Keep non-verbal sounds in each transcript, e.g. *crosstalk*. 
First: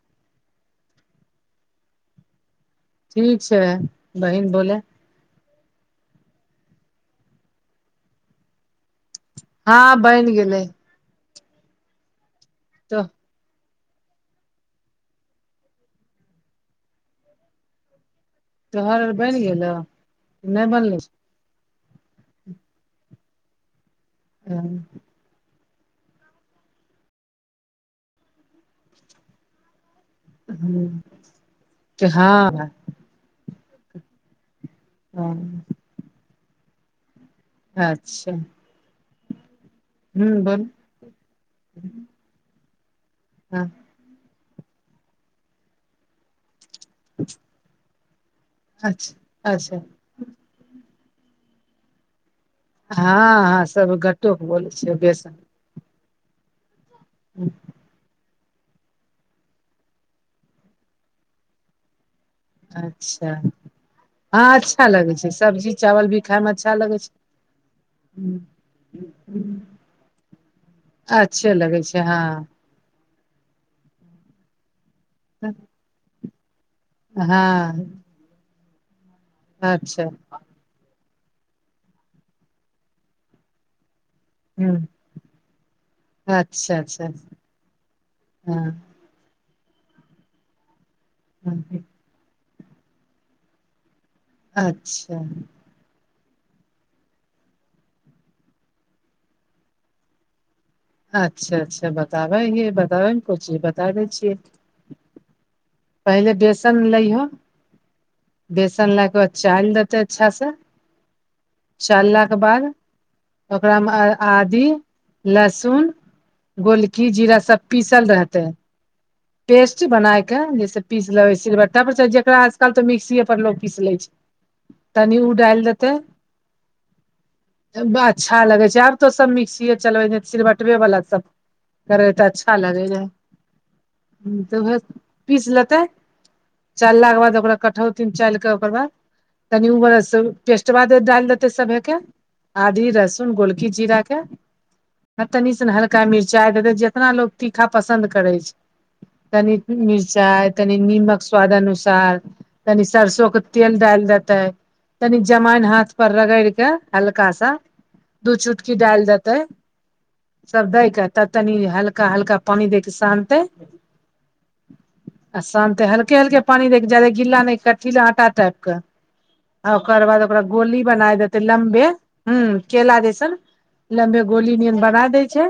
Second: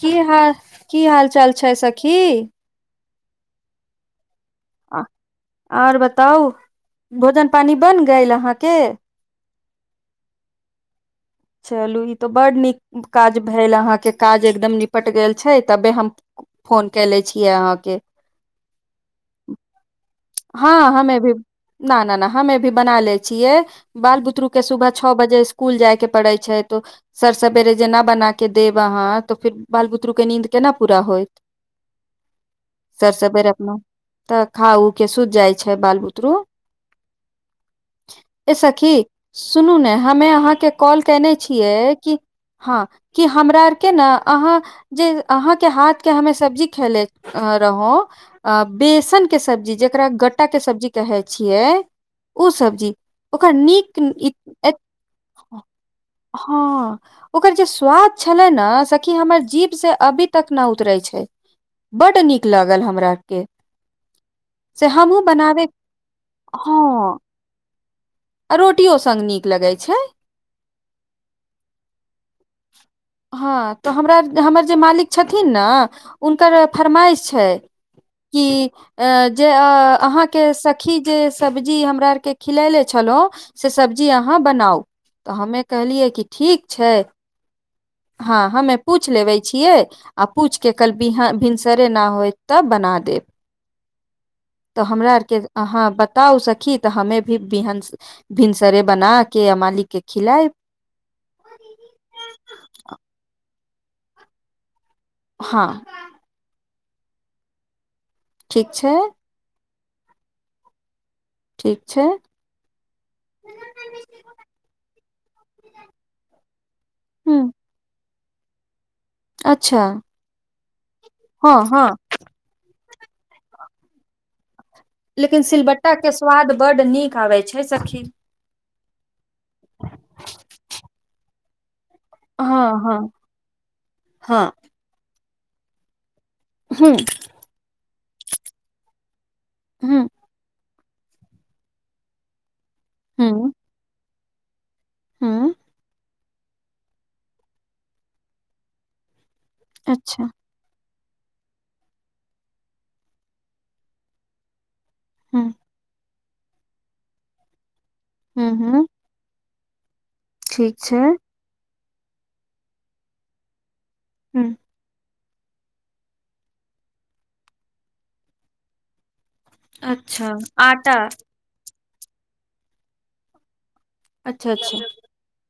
की हाल की हाल चाल छै सखी ठीक छै बहिन बोलै आओर बताउ भोजन पानी बनगईल अहाँके हँ बैन गेलै चलू ई तो बड तो नीक काज भेल कहे ले अहा के काज एकदम निपट गेल छै तबे हम फोन कैलै छीयेयै अहा के तहरर बैनि गेलौ नहि हँ बनलो हमे भी न न न हमे भी बना ले छियै बाल बुतरू छौ के सुबह छ बजे इ इकूल जाय के पड़ै छै तो सर सवेरे जेना बना के देब अहाँ तो फिर बाल बुतरू के नींद केना पूरा होयइत हँ सर सवेर अपना तऽ खा उ के सुत जाइ छै बाल बुतरू अचछा *unintelligible* ए सखी सुनू ने हमे हूँ बोल अहाँके कॉल केने छियै कि हँ कि हमरा हँ आरके न अहाँ जे अहाँके हाथ के हमे सब्जी खेले रहौ बेसन के अच्छा सब्जी अच्छा जे गट्टा के सब्जी कहै छियै ओ सब्जी जी ओकर हँ हँ सब नीक ईत गट्टो के बोलै यत छियै बेसन हँ ओकर जे स्वाद छलै न सखि हमर जीव से अभी तक नै उतरै छै बड्ड नीक लागल हमरा अच्छा आरके हँ अच्छा से लगे हमहुँ छै बनाबे सब्जी चावल भी खाय मे अच्छा लगे छै हँ आ रोटियो सङ्ग नीक लगैत छै अच्छे लगै छै हँ हँ तऽ हमरा हमर जे मालिक छथिन न हुनकर फरमाइश छै हँ कि जे अच्छा अहाँके कि जे सब्जी हमरा आरके खिलैले छलहुं से सब्जी अहाँ हूँ बनाउ तऽ हम कहलियै कि ठीक अच्छा छै। अच्छा हँ, हमे पू पूछ लेबे छियै आ पूछि के काल्हि भिनसरे नहि होय तऽ बना देब। तऽ हमरा अच्छा आओरके अहाँ बताउ, सखी, तऽ हमहुँ भिनसर। भिनसरे बना कऽ आ मालिकके खुआय। अच्छा-अच्छा, बताबै हँ, बताबै ने, किछु बता दै छियै। हँ। पहिने बेसन लेबो, ठीक बेसन छै लऽ कऽ बाद। चाल देतऽ, अच्छा सँ ठीक छै चाल। बाद ओकरामे आदी लहसुन। गोलकी, जीरा ह सभ पीसल रहतै। पेस्ट अच्छा बना कऽ, जेना पीस लेबै हँ हँ सिलबट्टापर, जेकरा आजकल तऽ मिक्सीएपर लोक पीस ले छै। तनी ओ लेकिन डालि देते सिलबट्टाके स्वाद बड्ड नीक अबैत छै, सखी। अच्छा लगै छै, आब तऽ सभ मिक्सीए चलबैत छै, सिलबट्टावालला सभ। करै तऽ अच्छा हँ हँ लगत। हँ तऽ ओहिमे पीसि लेतऽ, हूँ चलला के बाद ओकरा काटब। तीन चम्मचके ओकर बाद कनि उमेर हूँ पेस्ट डालि देतऽ सभके। आदी, लहसुन, हूँ गोलकी, जीरा कऽ। आ तनी हूँ से ने हल्का मिरचाई दे, जितना लोक तीखा पसन्द करै छै। तनी अच्छा मिरचाइ। कनि नीमक स्वाद अनुसार, कनि सरसोंके तेल डाल देतै। तनि हूँ अजवाइन हाथपर रगड़ि कऽ हल्का सा। दू हूँ चुटकी हूँ डालि देतै, सभ ठीक दऽ छै कऽ तब। तनि हल्का हल्का पानि दऽ कऽ सानतै। हूँ आ शामे हल्का हल्का पानि दऽ कऽ गिला कऽ आटा टाइपके। आ ओकर बाद अच्छा ओकरा गोली आटा बनाय देतै, लम्बे ह केला जैसन। लम्बे अच्छा अच्छा गोलीनुमा बना देय छै,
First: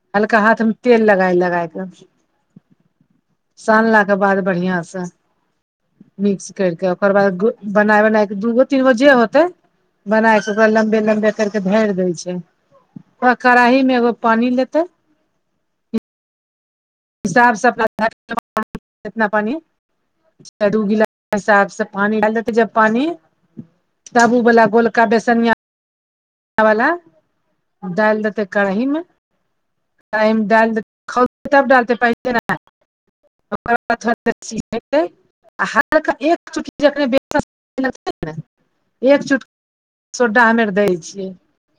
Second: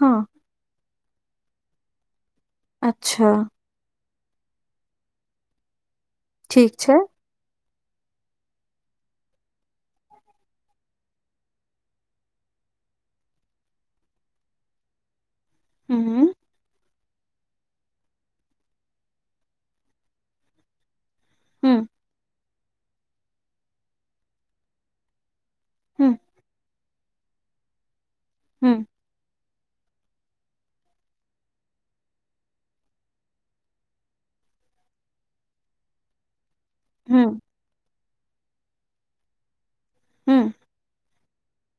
हँ हल्का हाथमे तेल लगाय लगाय कऽ। अच्छा। सानलाके बाद बढ़िया सँ मिक्स करि ठीक कऽ, छै ओकर बाद। बनाय-बनाय दूगो-तीनगो जे होतै। बना कऽ छै, ओकरा लम्बे लम्बे कऽ कऽ भरि दै छै। तऽ कड़ाहीमे एगो पानि लेते। हँ। साफ सफाइ *unintelligible* पानी चूड़ू गिलके हूँ हिसाबसँ पानि डाल। पानि, तब ओ वाला गोलका बेसन। हँ। दऽ दैतै कढ़ीमे। टाइम दऽ देतऽ, तब डालतै पसे ने। ओकर बादथ *unintelligible* सी आ हर एक चुटकी, हूँ जेना एक चुटकी। सोडा हूँ हमे दै छियै।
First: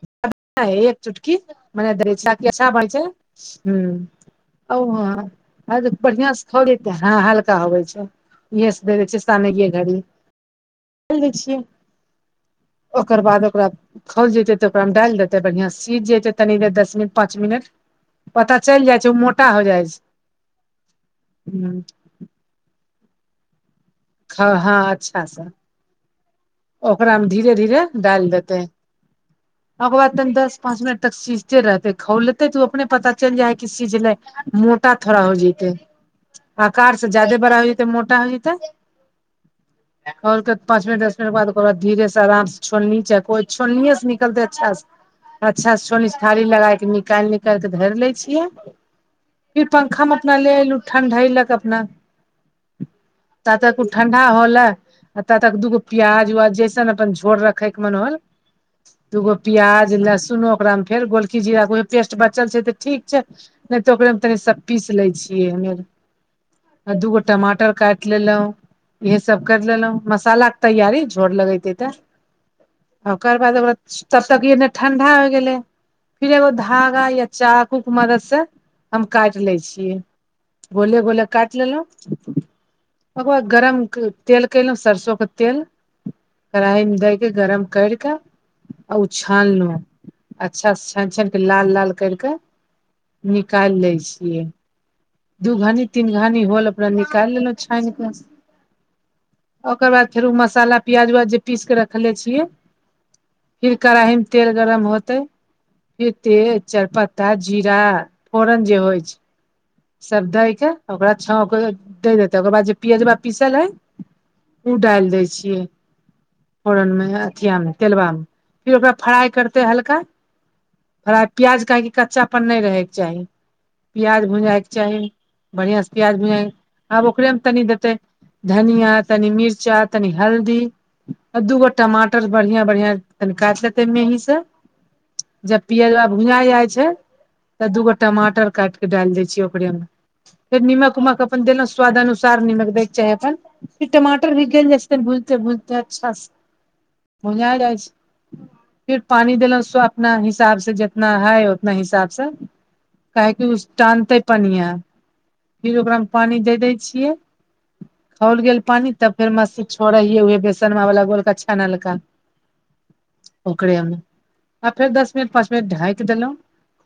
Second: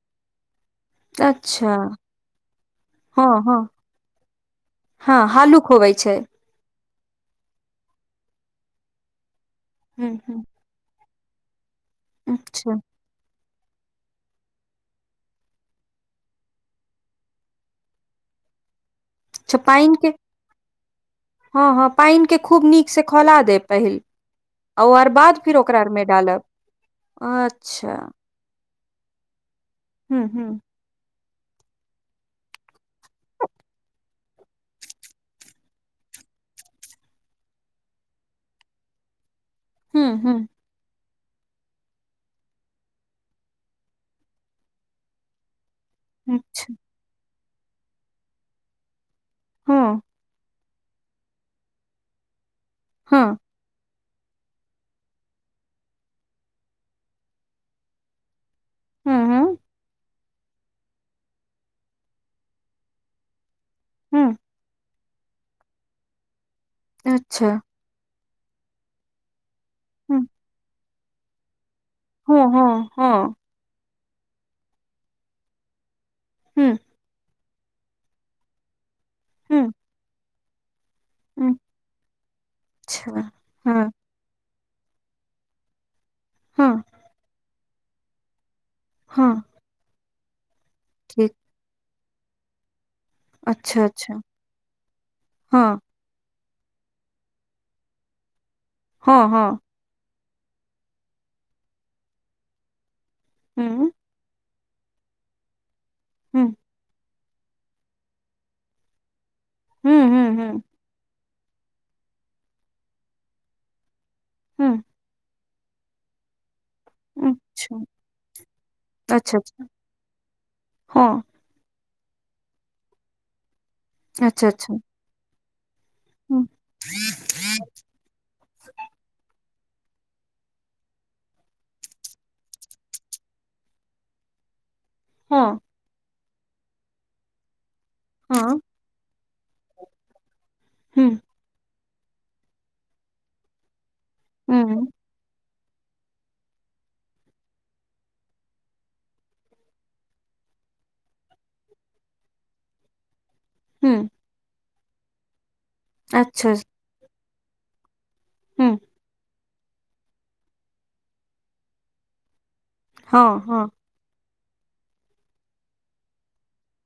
*unintelligible* अच्छा चुटकीमे दऽ, अच्छा भऽ छै हँ। ओ हँ, हालुक होबै छै बढ़ियाँ। थोड़ी हँ, हल्का होइ छै, इहेसँ दऽ दै छै, साने घड़ी। हूँ हूँ दै छियै, अच्छा ओकर बाद ओकरा खौल जेतै तऽ ओकरामे डालि देतै, बढ़ियाँ सँ सीझि जेतै, तनि देर दस मिनट, पाँच मिनट। पता चलि जाइ छै ने। अच्छा, पानि हँ हँ, पानि के खूब नीक सँ खौला दे पहिने। हूं हँ आओर अच्छा बाद से फिर ओकराआरमे डालब ओकरा मे धीरे धीरे अच्छा डालि देते ओकर बाद हूँ तनी हूँ दस पाँंच मिनट तक सी झते रहतै खौलतै तऽ ओ अपने पता चलि जाइ है किस चीज ले मोटा थोड़ा हो जतै आकार से ज्यादे बड़ा हो जेतै मोटा हो जतै हुँ, आओर हुँ, पाँच मिन दस बाद ओकर बाद धीरे से आराम छोलनी चक्कू छोलनीये से निकलतै अच्छा से अच्छा सोनी थारी अच्छा, लगाके निकालि निकाल कऽ धरि लै छियै फिर हाँ, पंखामे अपना ले एलू ठण्ढलक अपना हँ तातक ओ ठंडा होले आ तात तक दूगो प्याज उआज जैसन अपन झोर रखैके मन होल हुँ, दूगो हुँ, प्याज लहसुन ओकरा में फेर गोलखी जीरा के पेस्ट बचल छै ते ठीक छै नहि तऽ ओकरेमे तनि हुँ, सभ पीस लै छियै हमेर आ दूगो अच्छा, टमाटर काटि लेलहुँ इएहे सब करि लेलहुँ हुँ, मसाला यारी झोर लगेते तऽ हाँ, हाँ, हाँ, ओकर बाद ओ तब तक एने ठण्डा हो गेलै फिर एगो हुँ, धागा य चाकू क मदद से हम काटि लै हुँ, छियै गोले गोले काट लेलहुँ अच्छा, ओकर बाद गरम हाँ, तेल केलहुँ सरसो के तेल हाँ, कराही मे दैके गरम करि कऽ आ ओ हाँ, छानलहुँ अच्छासँ छानि छानि ठीक, कऽ लाल लाल करि कऽ निकालि अच्छा, लै अच्छा, छियै दू हाँ, घानी तीन घानी होल अपना निकालि लेलहुँ छानिकऽ हँ हँ ओकर बाद फेर ओ मसाला प्याज उ्याज जे पीसके रखले छियै फिर हुँ, कढ़ाही मे तेल गरम होते फेर तेल हुँ, तेजपत्ता जीरा फोरन जे होइ छै हुँ, सब हुँ, देय हुँ, के ओकरा छौंके दे देतेै ओकर बाद जे पियजबा पीसल है ओ हुँ, डालि दै छियै फोरन मे अथिया अच्छा, तेलबा मे फिर ओकरा फ्राइ अच्छा, करते अच्छा, हल्का हाँ, फ्राइ प्याज काट के कच्चापन न रहे के चाही प्याज अच्छा, भुजए के अच्छा, चाही बढ़िया से प्याज हुँ, में आब ओकरेमे तनि देतै धनिया तनि मिरचा तनि हल्दी आ दूगो टमाटर बढ़िया बढ़िया कनि काटि लेतै मेहीं से जब हाँ, पियाज भुँजााय जाइ छै तऽ दूगो टमाटर हाँ, काट के डालि दै छियै ओकरे मे फेर निमक हुँ, उमक अपन देल स्वदानुसार निमक दच छैै अपन फिर मटर तरीके हुँ, छै भूजते भूजतै अच्छा से भोल ला छै फिर पानि देलहुँं स अपना हिसाब से जितना है उतना हिसाब सँ काहेकि ओ हुँ, टानतै पनिआँ फिर ओकरामे पानि अच्छा, दे दै छियै खौल गेल हुँ, पानी तब फेर मसी छोड़ै हे हए बेसनव वाला बोलक अच्छा नलका हाँ, हाँ, ओकरे मे आ फेर दस मिनट पांच मिनट ढकि देलहुं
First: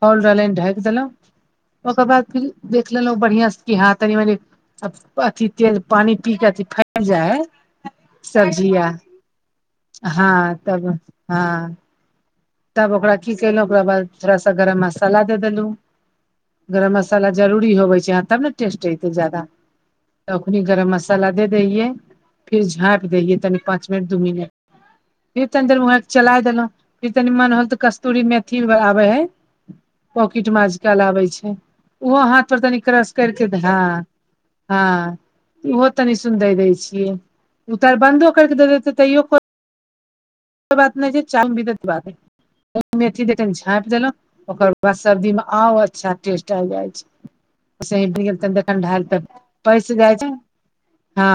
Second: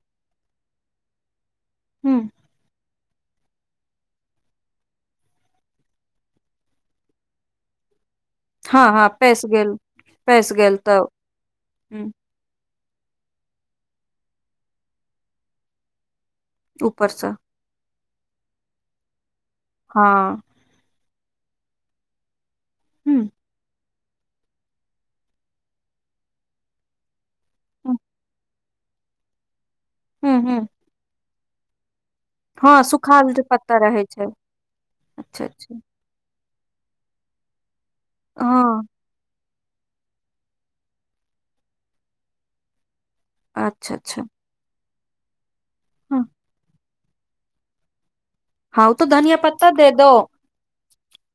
खौल रहलै ढकि देलहुं ओकर बाद हुँ, फर देख लेलहुँ बढ़ियां से कि हँ तनि मनी अथि तेल पानि पी क अथि फै जाइहै सब्जिया हाँ, हाँ, पैसि गेल हँ पैसि गेल तब हँ हुँ, तब ओकरा की केलहु ओकरा बाद थोड़ा सा गरम मसाला दे देलु गरम मसाला ऊपरसँ, जरूर ई होेवै छै आहाँ तब ने टेस्ट एयतै जादा हँ नी गरम मसाला दे दैयै फिर झाँप हुँ। दैैलियै तनि पाँच दू म फेर तर मुह चलाय देलहु तनी मन होल तऽ कस्तूरी मेथी आबै है हूँ पॉकिट म हूँ क लबे छै ओहो हाथ हाथ पर तनी हँ क्रैस सुखाल जे करके पत्ता हँ रहै छै अच्छा अच्छा हँ तनी सुन दे दे छिय उतर बन्दो कर के दे हँ देे तैयो बात नहि छै चाय मेथी देख झापि अच्छा अच्छा देलहुं ओकर बाद सर्दी मे आउ अच्छा हँ टेस्ट आबी जाई छै हँ ओ डल तऽ धनिया पत्ता दे पैस दो दइ छै *unintelligible* हँ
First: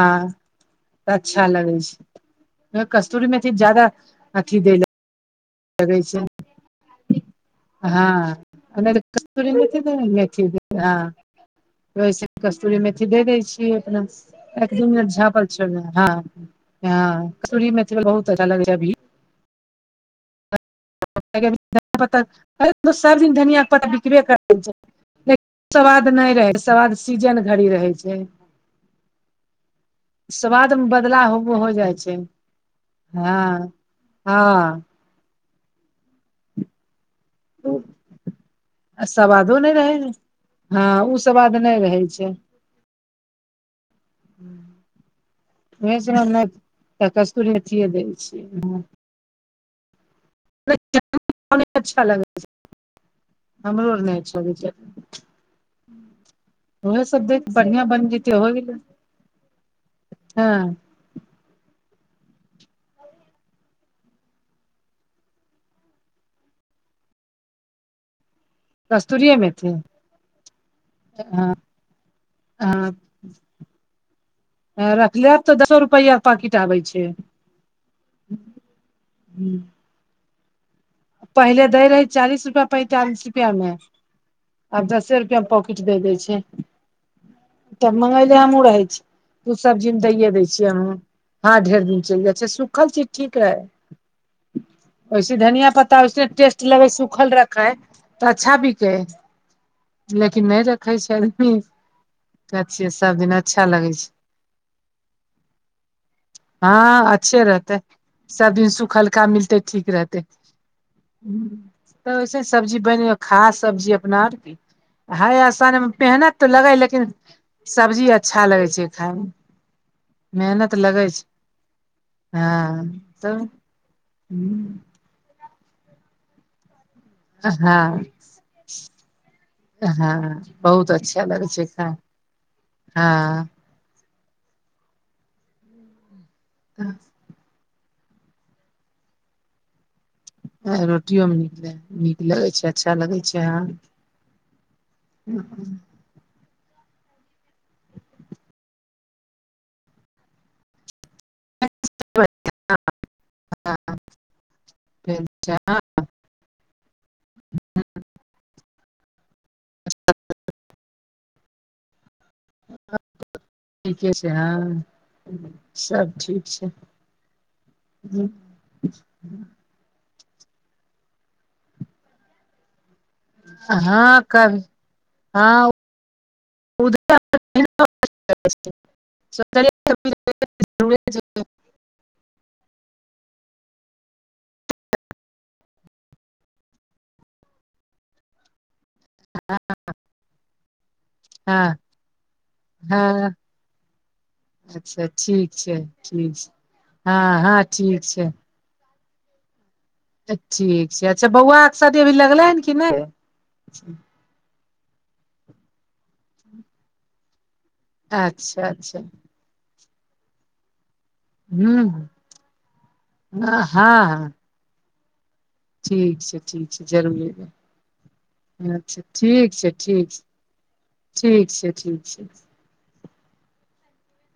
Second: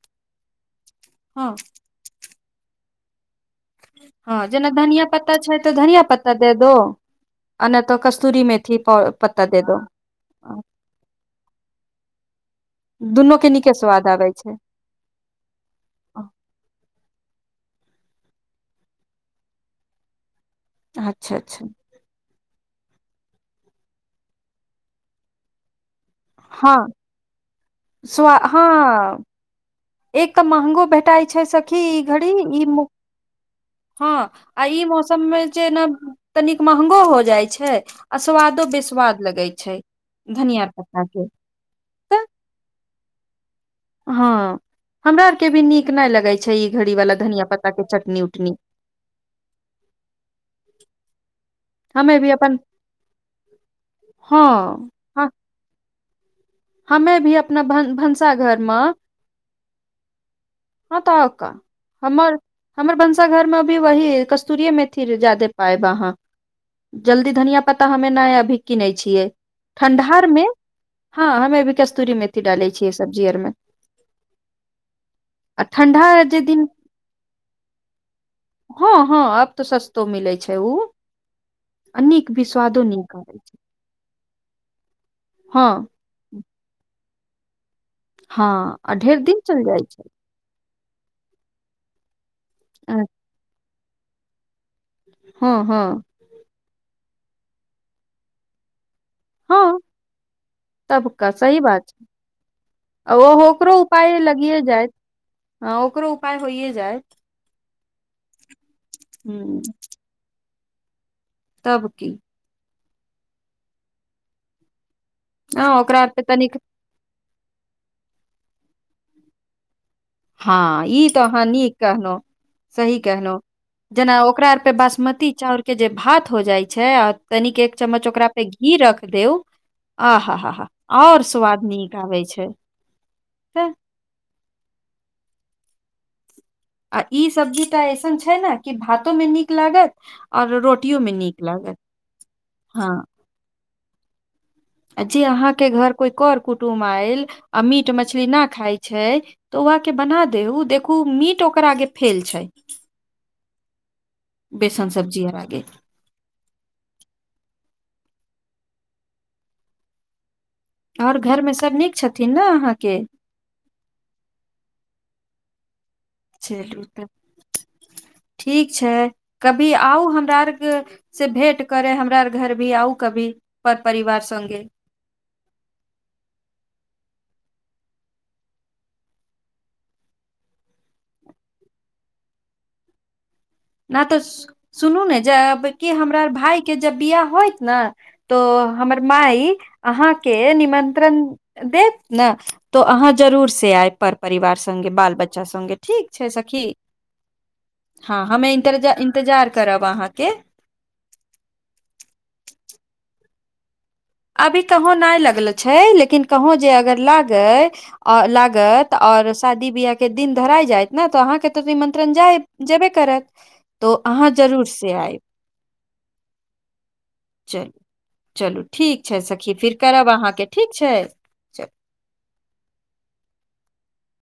अच्छा हँ लगै छै कस्तूरी मेथी जैदा हँ जेना धनिया पत्ता छै तऽ धनिया छै पत्ता दे दो आ नहि तऽ हँ कस्तूरी मेथी प- पत्ता कस्तूरी दे दो *unintelligible* वैसे कस्तूरी मेथी दे दै दुनू के छीयै नीके अपना स्वाद आबै छै झ ह ह सू मैथिलथिल बहुत अच्छा लगै छै अभी *unintelligible* अच्छा धन अच्छा प्त सब दिन धनियाकके पत्ता बिक्रबे कर द छै *unintelligible* ल स्वाद नहि रहै छै हँ साद सीजन घड़ी रहै छै स्व हँ एक तऽ स्वाद महंगो मे भेटाइ छै बदलाव हो सखी जाइ ई छै घड़ी ई हँ हँ आ ई हँ मौसम मे छै ने तनिक महंगो हो जाइ छै छै आ स्वादो बेस्वाद लगै स्वादो नहि छै रहै धनिया हँ पत्ता ओ के स्वाद नहि रहै तऽ छै *unintelligible* हँ हमरा आरके भी नीक उहे नहि से हम लगै छै ई तऽ घड़ीवाला धनिया कस्तूरी पत्ताके मेथिये दै चटनी उटनी छियै नय कायम पर अच्छा हमे भी लगैय छै *unintelligible* अपन नल ओण हँ च वि *unintelligible* ह- हमे भी देख अपना बढ़िया भन बन जेतै हो भनसाघर गेलै मे हँ त क हमर हमर भनसाघरमे अभी वही कस्तूरये मेथी जादे पायब अहाँ जल्दी धनिया पत्ता हमे नहि अभी किनै छियै कस्तूरिये मेथी ठण्डारमे हँ हमे अभी कस्तूरी मेथी डालै छियै हँ सब्जी आर मे रखले तऽ आ दसो ठण्डा रुपैआ के जे पाकिट दिन आबै छै हँ हँ आब तऽ सस्तो मिलै छै ओ पहिले दै आ रहै नीक चालीस भी रुपआ स्वादो नीक पैंतालिस आबै रुपआ छै मे आब दसे रुप क हँ पॉकिट द दै छै तब मंगले हँ हमहुं रहे आ छी ढेर दिन तू चलि जाइ सब्जी मे छै दैे दय छियै हम हँं ढेर दिन चल सुखल अ- चीज ठीक रहै ओैसे हँ धनिया प्त हँ टेस्ट लगै सुूखल रख है तऽ अच्छा बिकै हँ है लेकिन नहि रखै तबका छैलखिन सही बात छै क छियै आ ओ सभदिन अच्छा लगै छै ह ओकरो उपाय होइ हँ अच्छे रहते सब दिन सुखल्का मिलते ह ठीक रहतै तब की कैस सब्जी बैन खास सब्जी अपना आर की हय हँ आसान मे ओकरा आर पे पेहनत तऽ तनिक लगै लेकिन सब्जी अच्छा लगै छै खायमे मेहनत हँ लगै ई तो छै अहाँ नीक कहनोहु हँ सही तऽ कहलौ जेना ओकरा आर के बासमती चाउर के जे भात हो जाइ छै और तनिक एक चम्मच हँ ओकरा पे घी रख देब हँ आह हा हा बहुत आओर अच्छा लगै स्वाद छै खाय नीक आबै छै हँ त आ ई सब्जी तऽ एऐसन छै ने कि भातोमे नीक लागत आओर ह रोटियो मे रोटियोमे नीक निकै लागत ह नीक लगैत छै हँ अच्छा लगैत छै हँ आ जे अहाँके घर कोइ कर कुटुमब आयल आ मीट मछली न खाइ छै तऽ ओहके बना दे ओ देखू मीट ओकरा आगे फेल छै बेसन फेर सब्जी बाला के आगे हँ आओर घरमे सभ नीक छथिन ने अहाँके ठीके छै हँ सब ठीक च छै त ठीक छै कब *unintelligible* कभी आउ हमरा आरके से भेंट करे हमरा आर घर भी आउ कभी पर परिवार हँ संगे कभी हँ उधर *unintelligible* सक न तऽ सुनू ने जे अब कि हमरा भाय के जब बियाह होइत ने तो हमर माई अहाँके निमंत्रण हँ देत ने तो अहाँ हँ जरूर से आय पर परिवार संगे अच्छा बाल बच्चा ठीक संगे छै ठीक छै सखी हँ हँ ठीक छै मे इन्तजार करब अहाँ ठीक छै अच्छा बौआ आरके शादी अभी लगलै हन कि नहि अभी कहीं नहि लगलो छै लेकिन कहुं जे अगर लागै अच्छा लागत अच्छा और शादी बियाह के दिन धराय जाइत नहि तऽ अहाँके तऽ हूँ निमंत्रण जाय जेबे करत हँ तो अहाँ हँ जरूर से आयब ठीक छै ठीक छै जरूर एबै चलू चलू अच्छा ठीक छै सखी ठीक छै फिर ठीक करब छै अहाँके ठीक छै ठीक छै ठीक छै